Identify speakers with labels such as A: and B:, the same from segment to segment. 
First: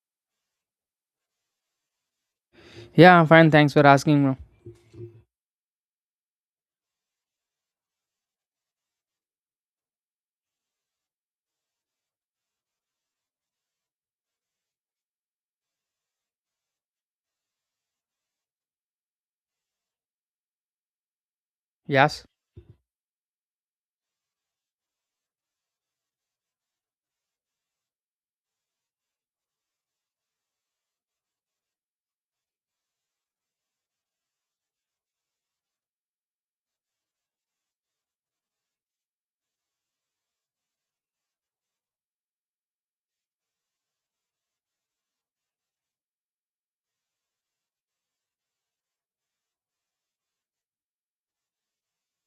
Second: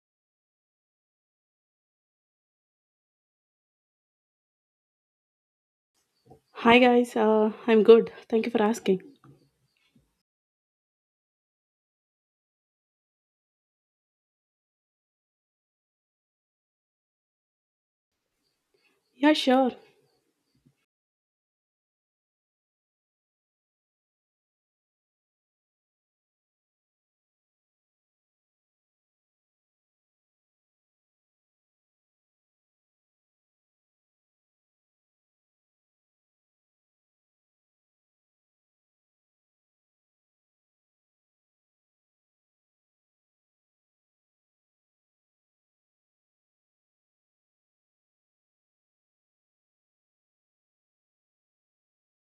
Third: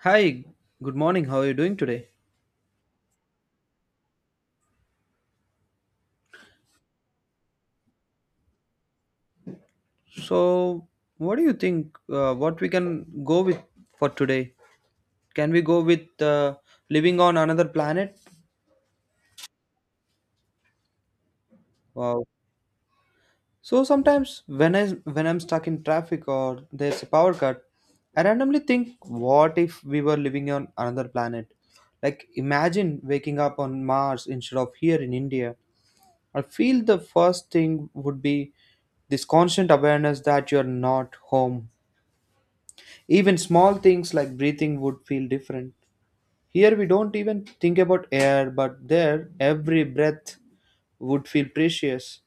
A: Hi, good morning. How are you doing today?
B: Yeah, I'm fine. Thanks for asking. Bro.
C: Hi guys, I'm good. Thank you for asking.
A: So, what do you think? What we can go with for today? Can we go with living on another planet?
C: Yeah, sure.
A: Wow.
B: Yes.
A: So sometimes when I'm stuck in traffic or there's a power cut, I randomly think, what if we were living on another planet? Like imagine waking up on Mars instead of here in India. I feel the first thing would be this constant awareness that you're not home. Even small things like breathing would feel different. Here we don't even think about air, but there every breath would feel precious.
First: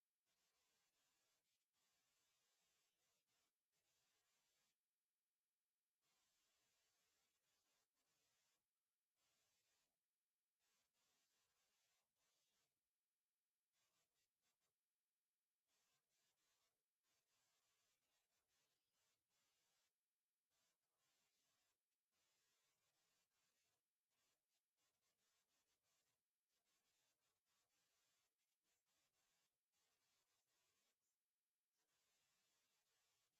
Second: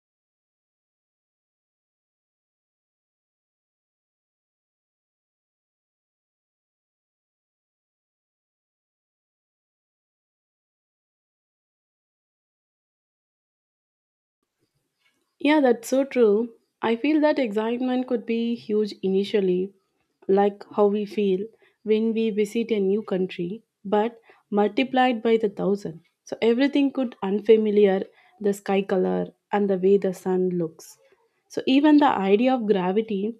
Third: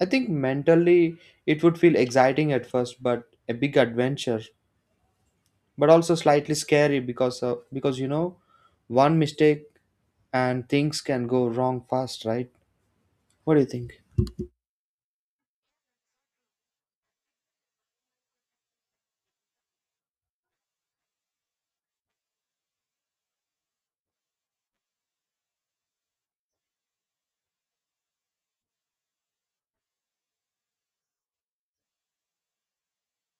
A: I think mentally it would feel exciting at first, but a big adventure, but also slightly scary because one mistake and things can go wrong fast, right? What do you think?
C: Yeah, that's so true. I feel that excitement could be huge initially, like how we feel when we visit a new country, but multiplied by the thousand. So everything could unfamiliar, the sky color and the way the sun looks. So even the idea of gravity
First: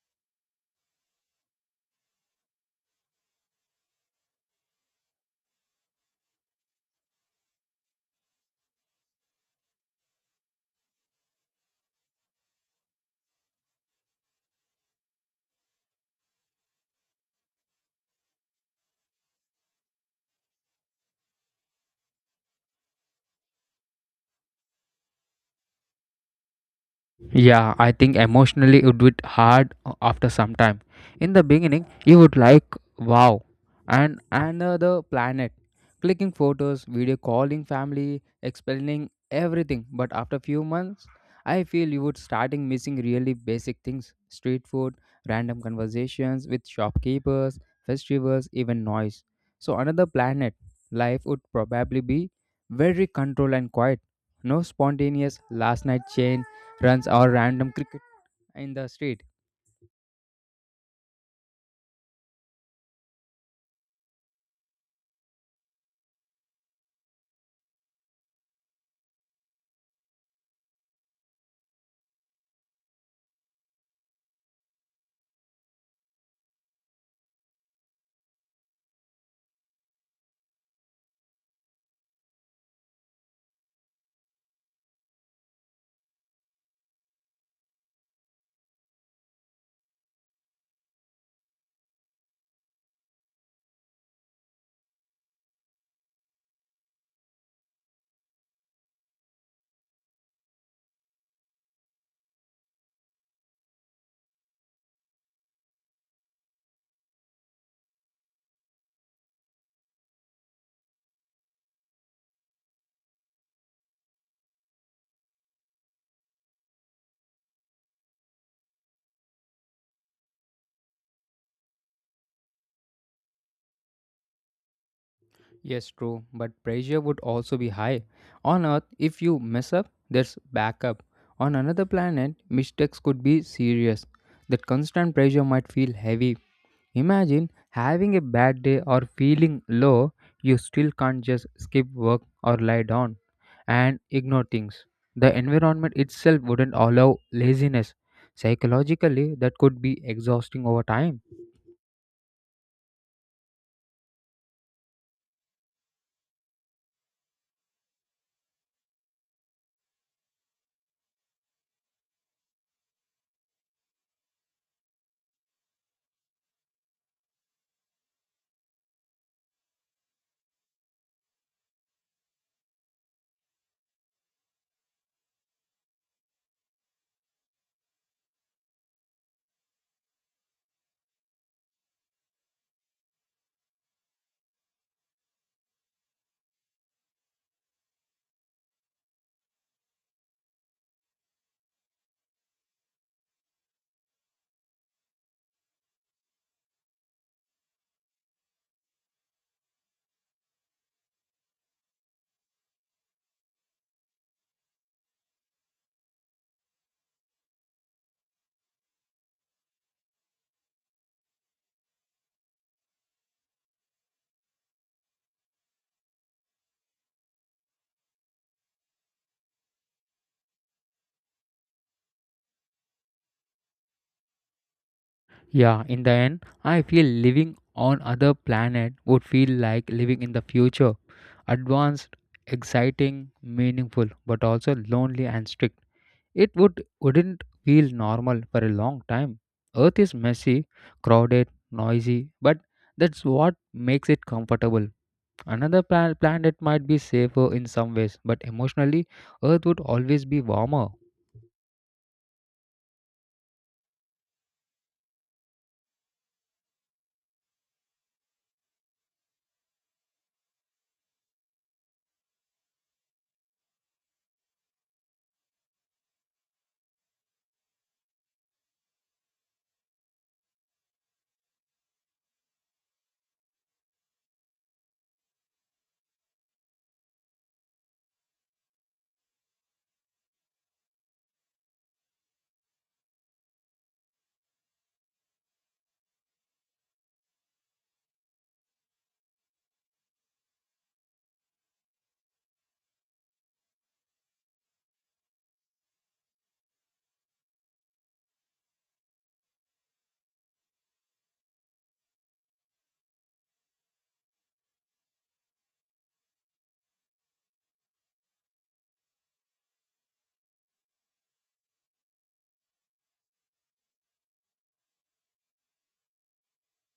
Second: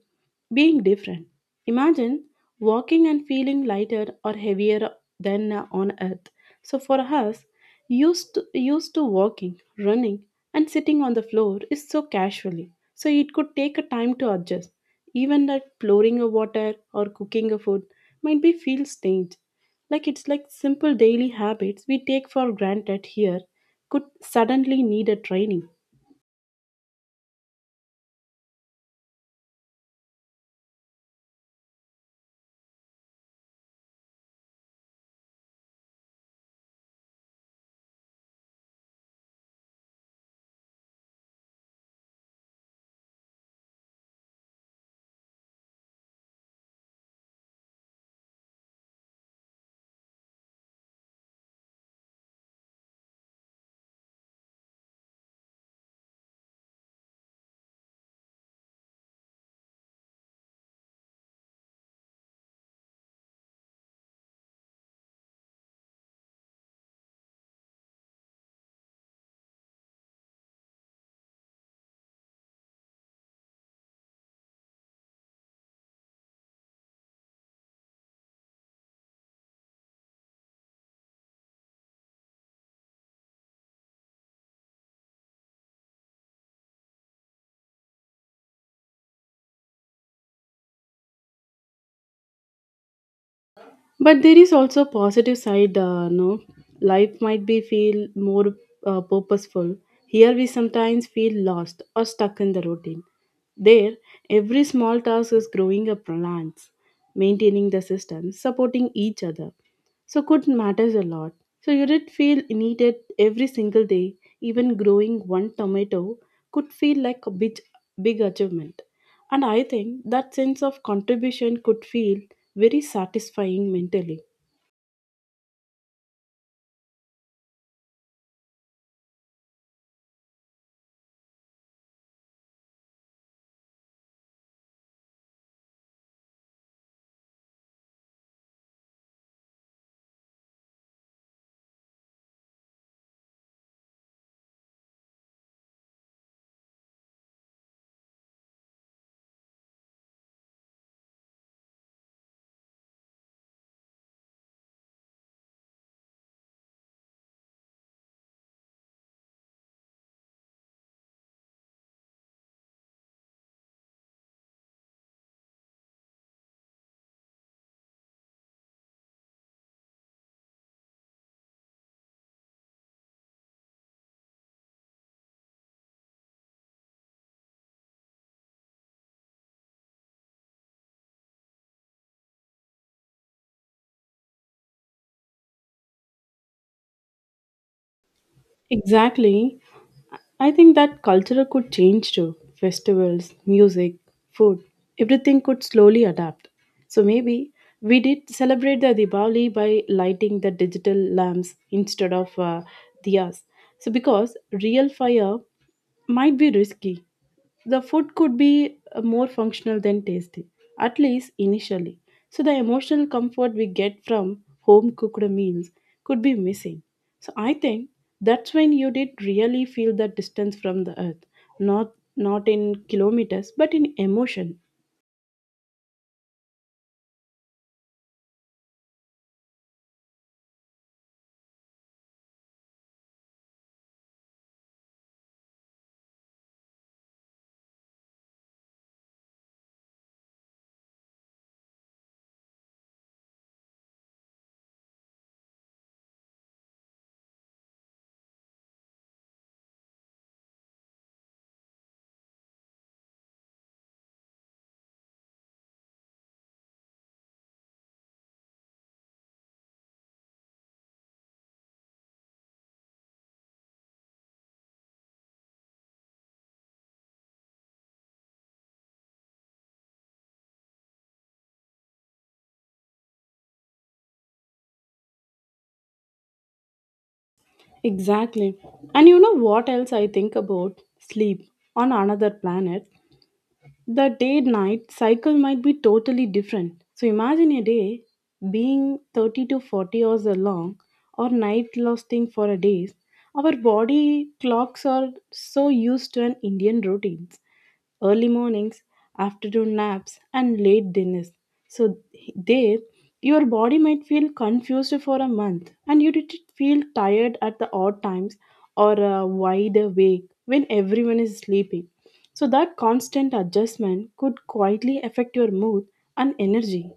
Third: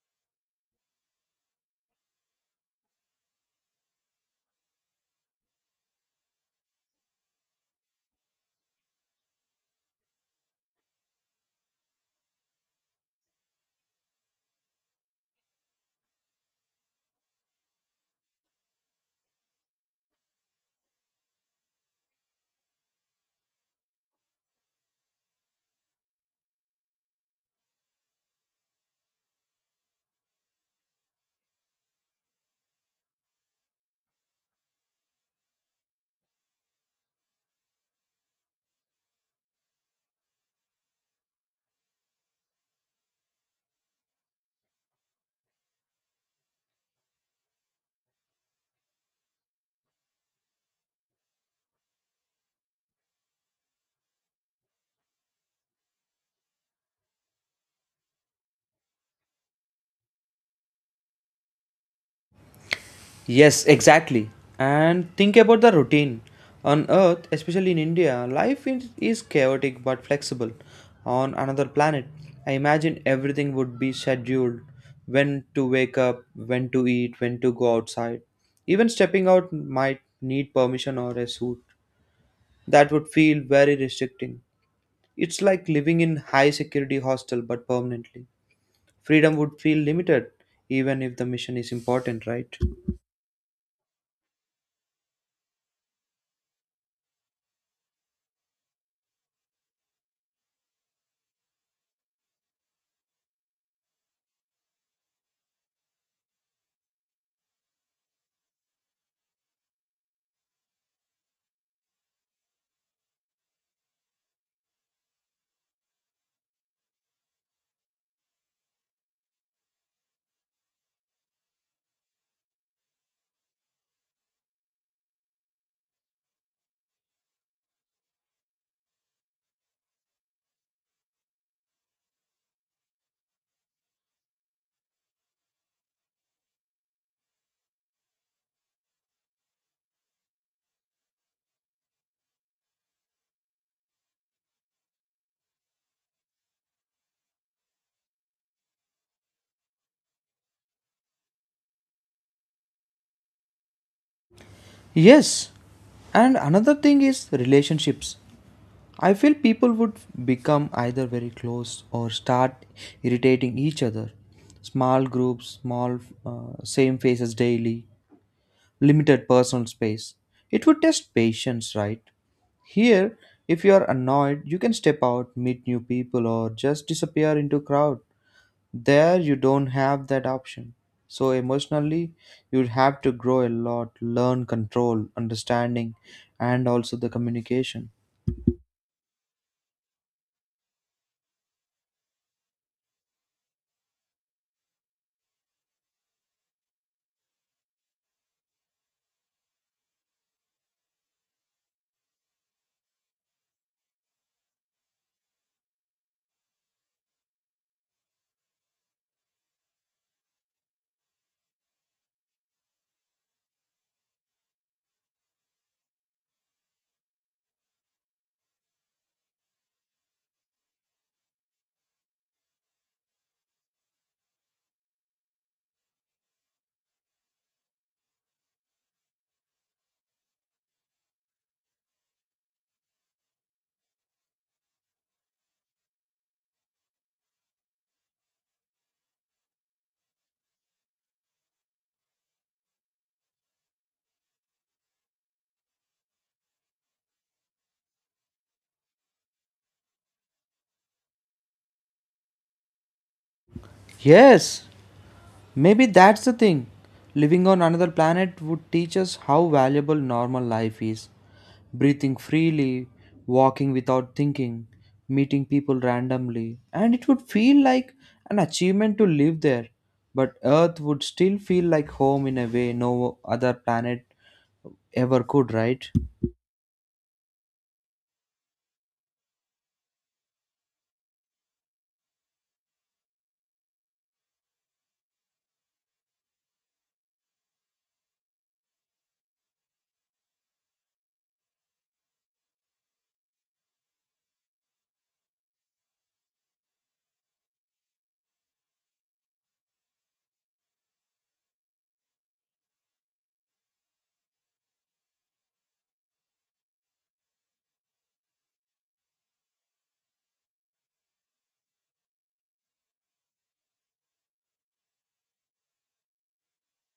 C: being different. Imagine walking and feeling lighter or heavier than on earth. So for us, used to walking, running and sitting on the floor is so casually, so it could take a time to adjust. Even that pouring a water or cooking a food might be feel strange. Like it's like simple daily habits we take for granted here could suddenly need a training.
B: Yeah, I think emotionally it would be hard after some time. In the beginning, you would like wow and another planet, clicking photos, video calling family, explaining everything. But after few months, I feel you would starting missing really basic things: street food, random conversations with shopkeepers, festivals, even noise. So another planet, life would probably be very controlled and quiet. No spontaneous last night change runs or random cricket in the street.
A: Yes, exactly. And think about the routine. On Earth, especially in India, life is chaotic but flexible. On another planet, I imagine everything would be scheduled, when to wake up, when to eat, when to go outside. Even stepping out might need permission or a suit. That would feel very restricting. It's like living in high security hostel but permanently. Freedom would feel limited even if the mission is important, right?
C: But there is also a positive side, no, life might be feel more purposeful. Here we sometimes feel lost or stuck in the routine. There every small task is growing a plants, maintaining the system, supporting each other, so could matters a lot. So you did feel needed every single day. Even growing one tomato could feel like a big achievement, and I think that sense of contribution could feel very satisfying mentally.
B: Yes, true, but pressure would also be high. On Earth, if you mess up, there's backup. On another planet, mistakes could be serious. That constant pressure might feel heavy. Imagine having a bad day or feeling low, you still can't just skip work or lie down and ignore things. The environment itself wouldn't allow laziness. Psychologically, that could be exhausting over time.
A: Yes, and another thing is relationships. I feel people would become either very close or start irritating each other. Small groups, same faces daily, limited personal space. It would test patience, right? Here, if you are annoyed, you can step out, meet new people, or just disappear into crowd. There you don't have that option. So emotionally, you'd have to grow a lot, learn control, understanding, and also the communication.
C: Exactly. I think that culture could change too. Festivals, music, food, everything could slowly adapt. So maybe we did celebrate the Diwali by lighting the digital lamps instead of diyas. So because real fire might be risky. The food could be, more functional than tasty, at least initially. So the emotional comfort we get from home cooked meals could be missing. So I think that's when you did really feel that distance from the earth, not in kilometers, but in emotion.
B: Yeah, in the end, I feel living on other planet would feel like living in the future. Advanced, exciting, meaningful, but also lonely and strict. It wouldn't feel normal for a long time. Earth is messy, crowded, noisy, but that's what makes it comfortable. Another planet might be safer in some ways, but emotionally, Earth would always be warmer.
A: Yes, maybe that's the thing. Living on another planet would teach us how valuable normal life is. Breathing freely, walking without thinking, meeting people randomly, and it would feel like an achievement to live there. But Earth would still feel like home in a way no other planet ever could, right?
C: Exactly. And you know what else I think about? Sleep on another planet. The day night cycle might be totally different. So imagine a day being 30 to 40 hours long, or night lasting for a days. Our body clocks are so used to an Indian routines, early mornings, afternoon naps and late dinners. So there your body might feel confused for a month, and you did feel tired at the odd times or wide awake when everyone is sleeping, so that constant adjustment could quietly affect your mood and energy.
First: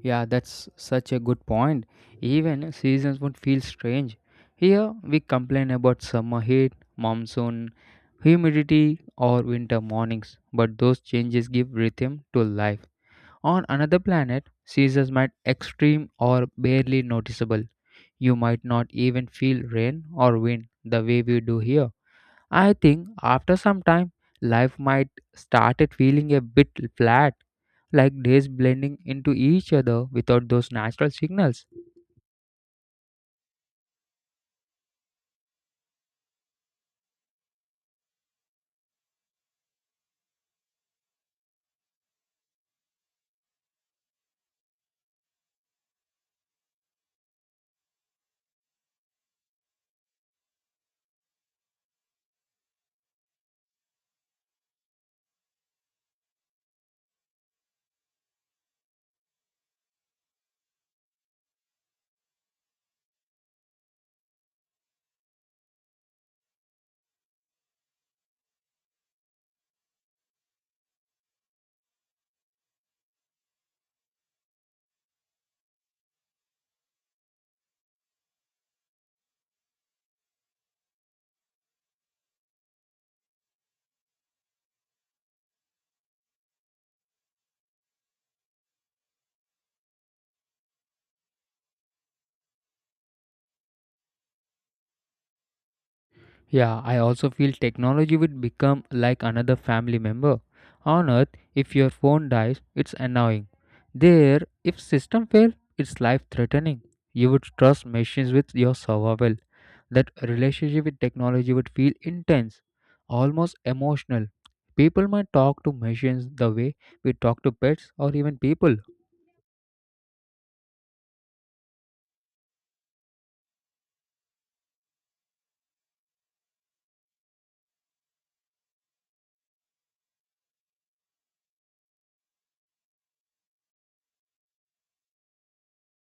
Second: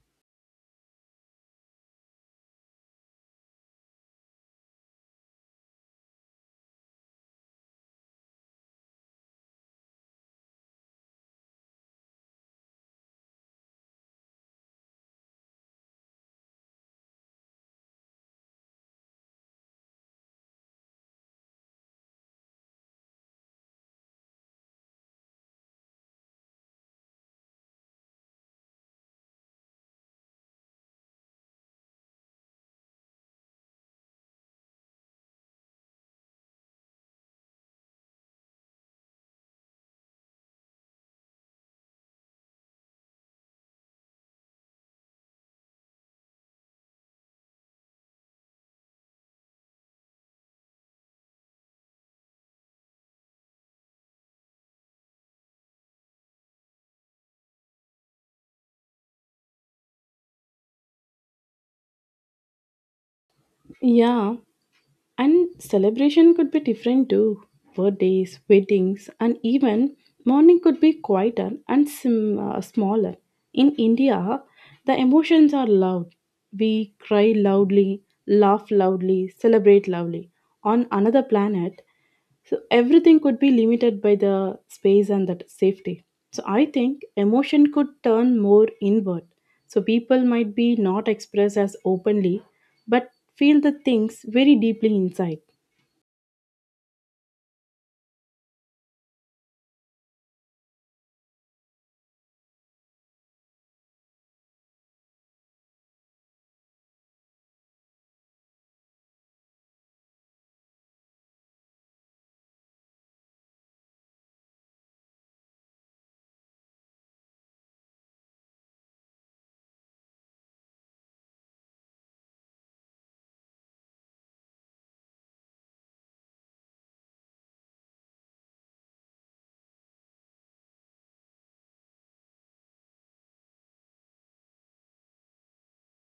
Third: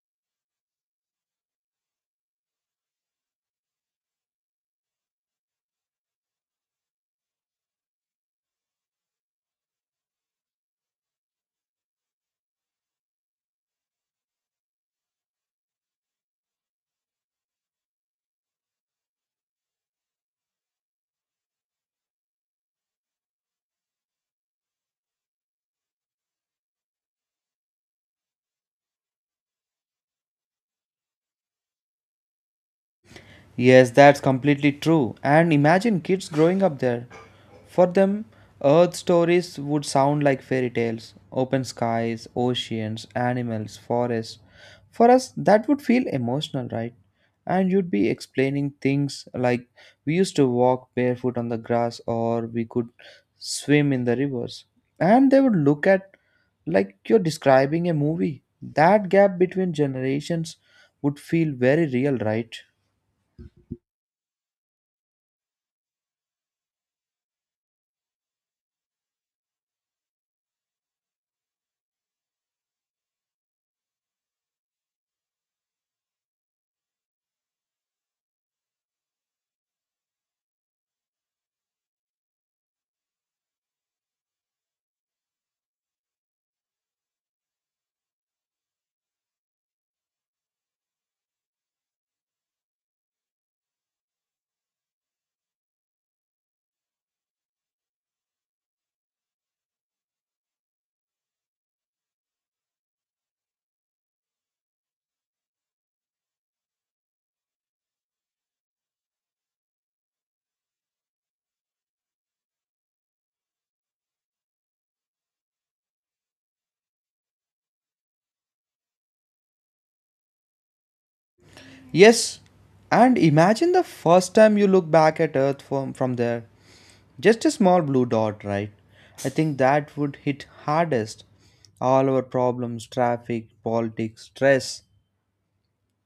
B: Yeah, that's such a good point. Even seasons would feel strange. Here we complain about summer heat, monsoon, humidity, or winter mornings, but those changes give rhythm to life. On another planet, seasons might extreme or barely noticeable. You might not even feel rain or wind the way we do here. I think after some time, life might started feeling a bit flat, like days blending into each other without those natural signals.
A: Yes, that's completely true. And imagine kids growing up there. For them, Earth stories would sound like fairy tales, open skies, oceans, animals, forests. For us, that would feel emotional, right? And you'd be explaining things like we used to walk barefoot on the grass or we could swim in the rivers. And they would look at like you're describing a movie. That gap between generations would feel very real, right?
C: Yeah, and celebration could be different too. Birthdays, weddings, and even mourning could be quieter and smaller. In India, the emotions are loud. We cry loudly, laugh loudly, celebrate loudly. On another planet, so everything could be limited by the space and that safety. So I think emotion could turn more inward. So people might be not expressed as openly, but feel the things very deeply inside.
B: Yeah, I also feel technology would become like another family member. On Earth, if your phone dies, it's annoying. There, if system fail, it's life threatening. You would trust machines with your survival. That relationship with technology would feel intense, almost emotional. People might talk to machines the way we talk to pets or even people.
A: Yes, and imagine the first time you look back at Earth from there. Just a small blue dot, right? I think that would hit hardest. All our problems, traffic, politics, stress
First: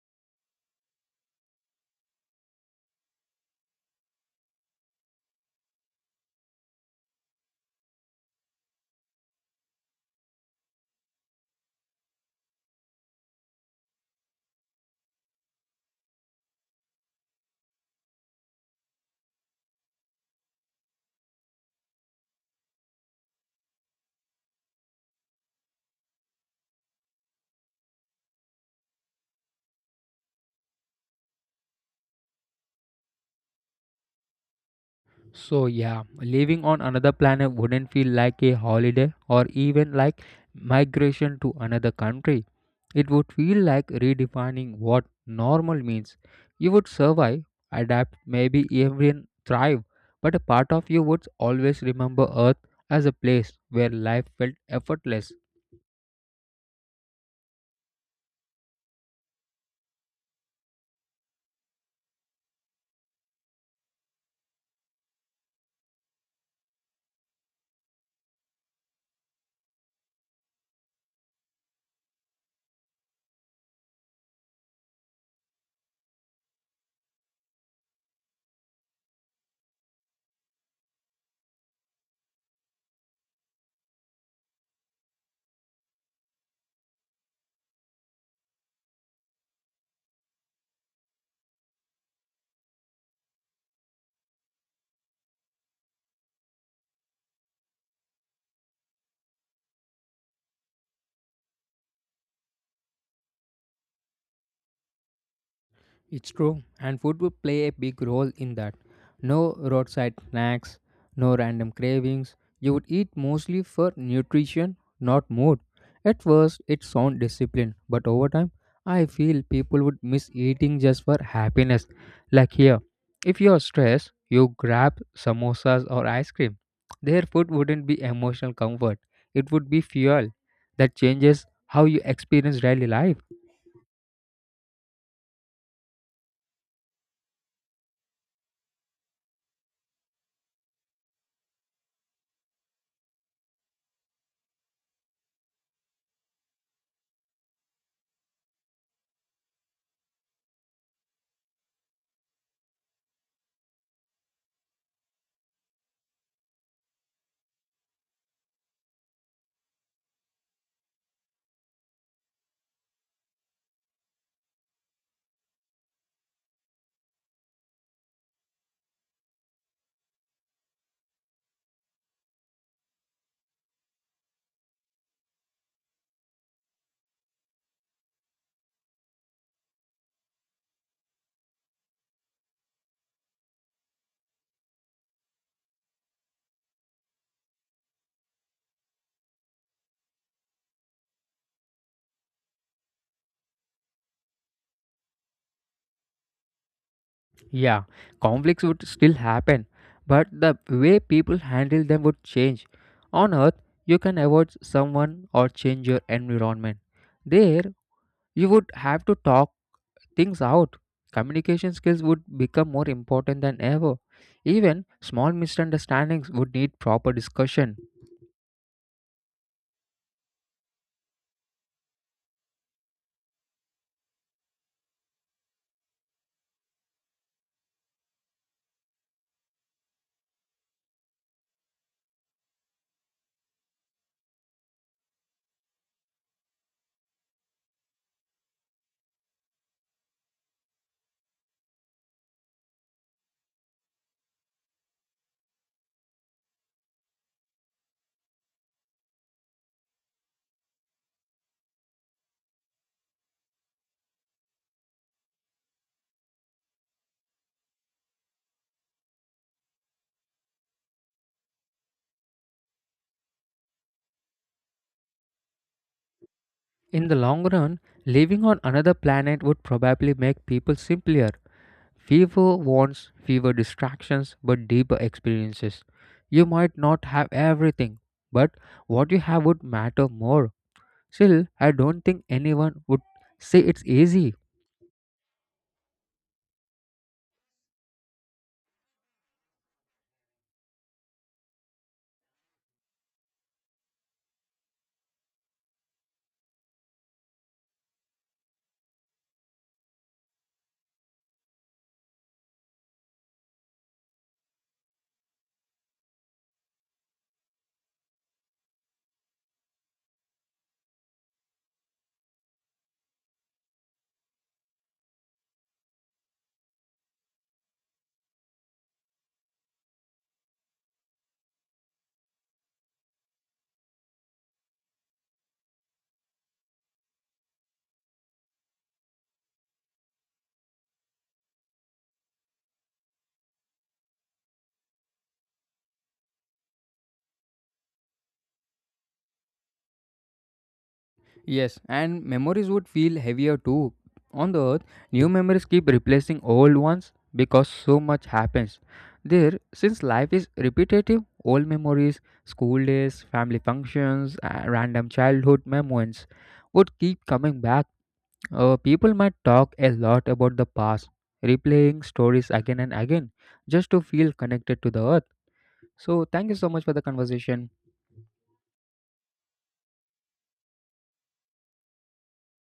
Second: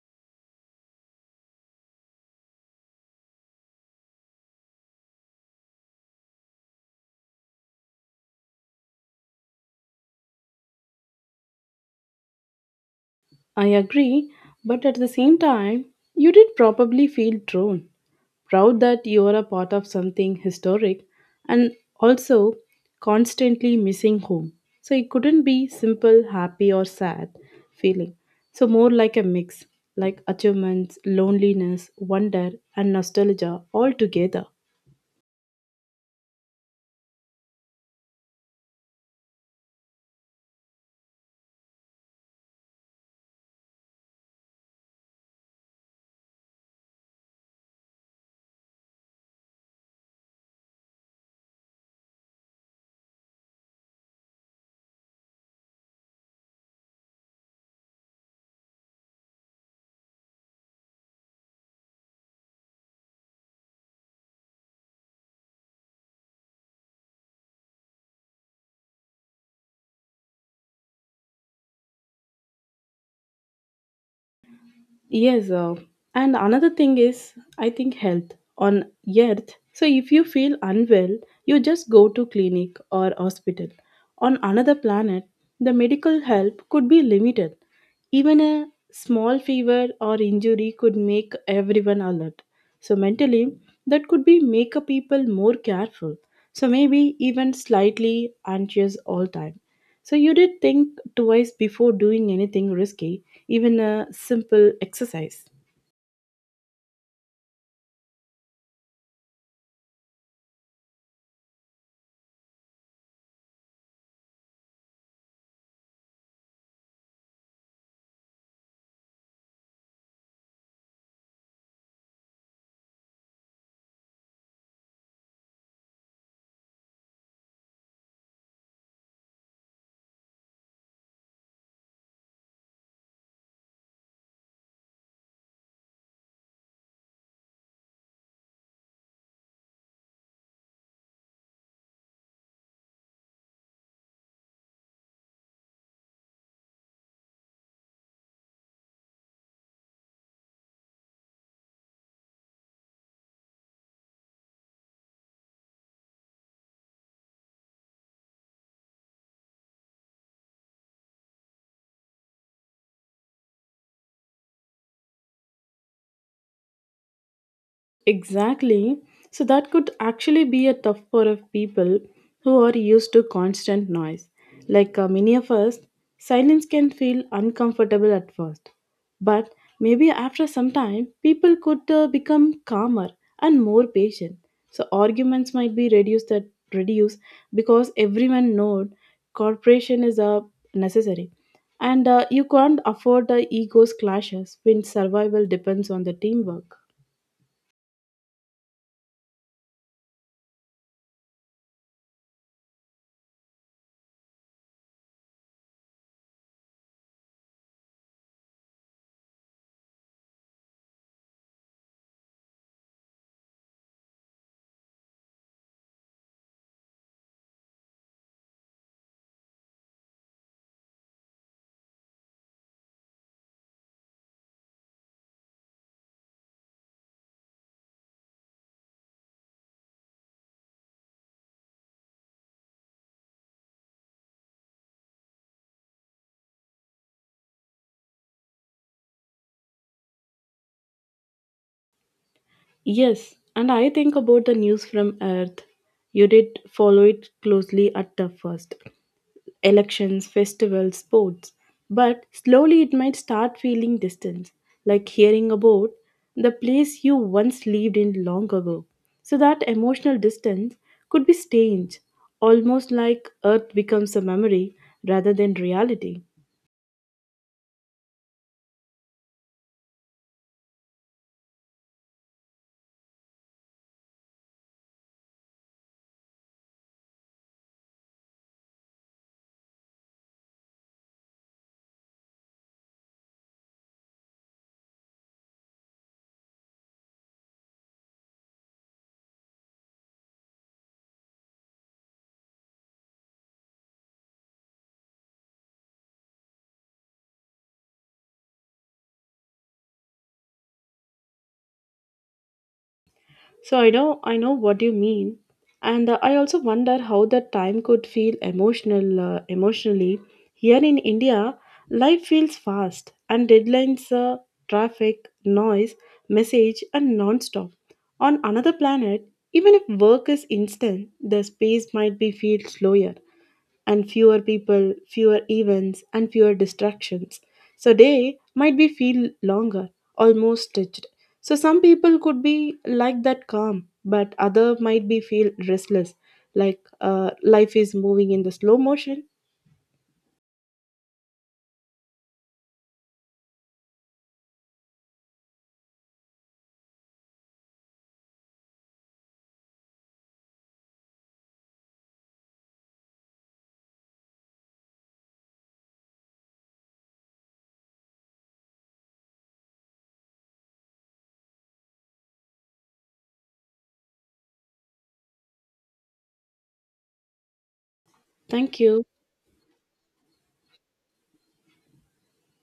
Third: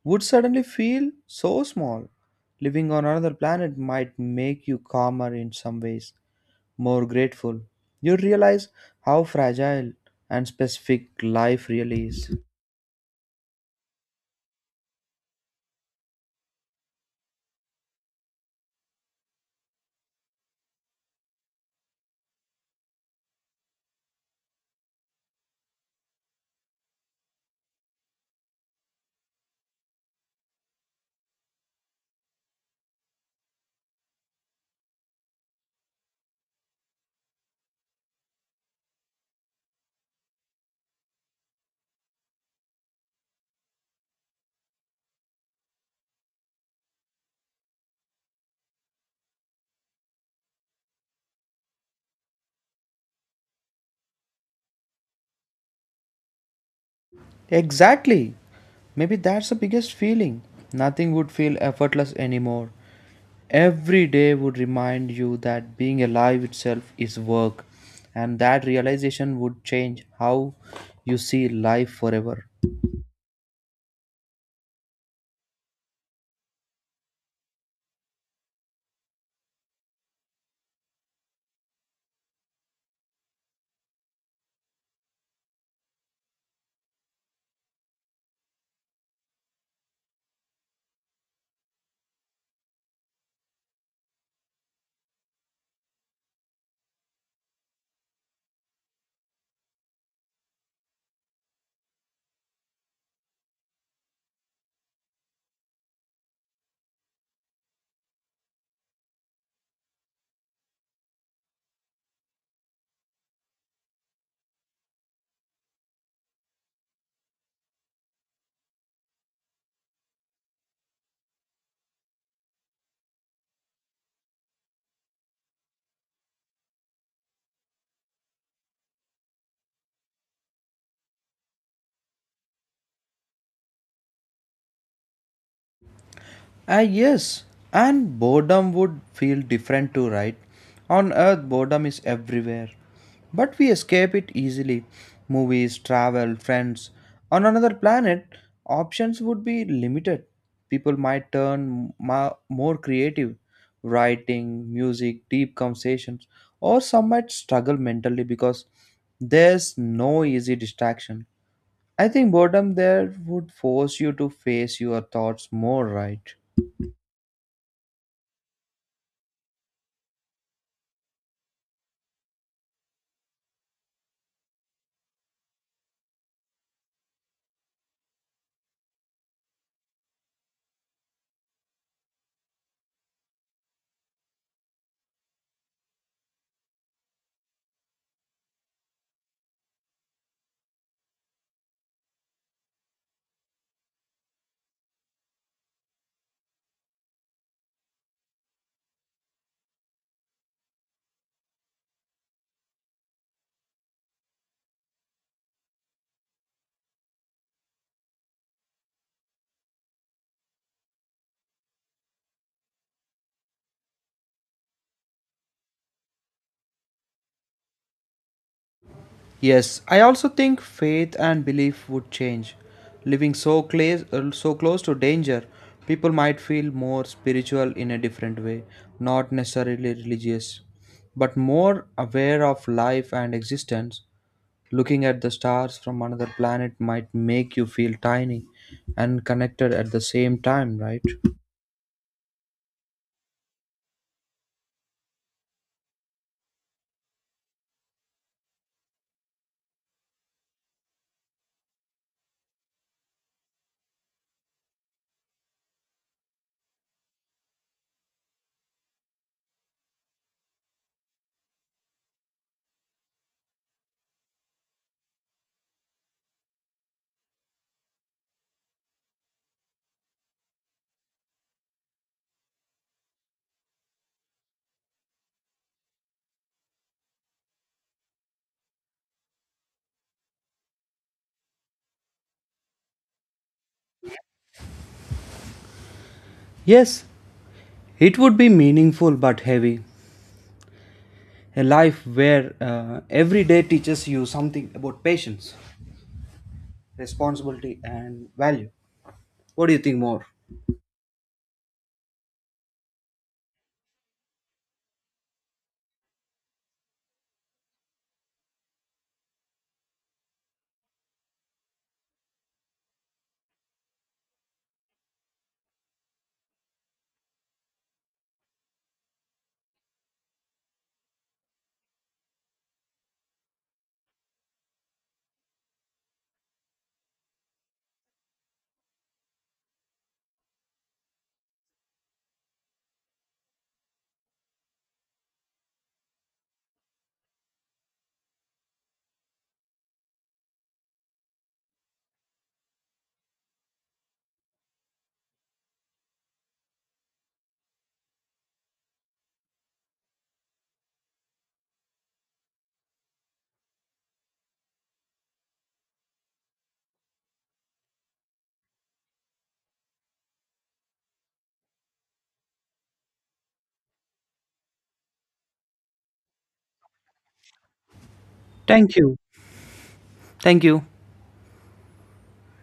A: would suddenly feel so small. Living on another planet might make you calmer in some ways, more grateful. You realize how fragile and specific life really is.
C: I agree, but at the same time, you did probably feel drawn, proud that you are a part of something historic, and also constantly missing home. So it couldn't be simple, happy, or sad feeling. So more like a mix, like achievements, loneliness, wonder, and nostalgia all together.
B: So, yeah, living on another planet wouldn't feel like a holiday or even like migration to another country. It would feel like redefining what normal means. You would survive, adapt, maybe even thrive, but a part of you would always remember Earth as a place where life felt effortless.
A: Exactly. Maybe that's the biggest feeling. Nothing would feel effortless anymore. Every day would remind you that being alive itself is work, and that realization would change how you see life forever.
C: Yes, and another thing is, I think health on earth. So if you feel unwell, you just go to clinic or hospital. On another planet, the medical help could be limited. Even a small fever or injury could make everyone alert. So mentally, that could be make a people more careful. So maybe even slightly anxious all time. So you did think twice before doing anything risky, even a simple exercise.
B: It's true, and food would play a big role in that. No roadside snacks, no random cravings. You would eat mostly for nutrition, not mood. At first, it sounds disciplined, but over time, I feel people would miss eating just for happiness. Like here, if you are stressed, you grab samosas or ice cream. Their food wouldn't be emotional comfort, it would be fuel that changes how you experience daily life.
A: Ah, yes, and boredom would feel different too, right? On Earth, boredom is everywhere, but we escape it easily. Movies, travel, friends. On another planet, options would be limited. People might turn more creative, writing, music, deep conversations, or some might struggle mentally because there's no easy distraction. I think boredom there would force you to face your thoughts more, right?
C: Exactly. So that could actually be a tough for of people who are used to constant noise. Like many of us, silence can feel uncomfortable at first. But maybe after some time, people could become calmer and more patient. So arguments might be reduce because everyone knows cooperation is necessary. And you can't afford the ego's clashes when survival depends on the teamwork.
B: Yeah, conflicts would still happen, but the way people handle them would change. On Earth, you can avoid someone or change your environment. There, you would have to talk things out. Communication skills would become more important than ever. Even small misunderstandings would need proper discussion.
A: Yes, I also think faith and belief would change. Living so close to danger, people might feel more spiritual in a different way, not necessarily religious, but more aware of life and existence. Looking at the stars from another planet might make you feel tiny and connected at the same time, right?
C: Yes, and I think about the news from Earth. You did follow it closely at the first elections, festivals, sports. But slowly it might start feeling distant, like hearing about the place you once lived in long ago. So that emotional distance could be strange, almost like Earth becomes a memory rather than reality.
B: In the long run, living on another planet would probably make people simpler. Fever wants fewer distractions but deeper experiences. You might not have everything, but what you have would matter more. Still, I don't think anyone would say it's easy.
A: Yes, it would be meaningful but heavy. A life where every day teaches you something about patience, responsibility and value. What do you think more?
C: So I know what you mean, and I also wonder how that time could feel emotionally. Here in India, life feels fast and deadlines, traffic, noise, message, and non-stop. On another planet, even if work is instant, the space might be feel slower and fewer people, fewer events, and fewer distractions. So day might be feel longer, almost stitched. So some people could be like that calm, but other might be feel restless, like life is moving in the slow motion.
B: Yes, and memories would feel heavier too. On the earth, new memories keep replacing old ones because so much happens. There, since life is repetitive, old memories, school days, family functions, random childhood moments would keep coming back. People might talk a lot about the past, replaying stories again and again just to feel connected to the earth. So, thank you so much for the conversation.
C: Thank
A: Thank
C: you.
A: you. Thank you.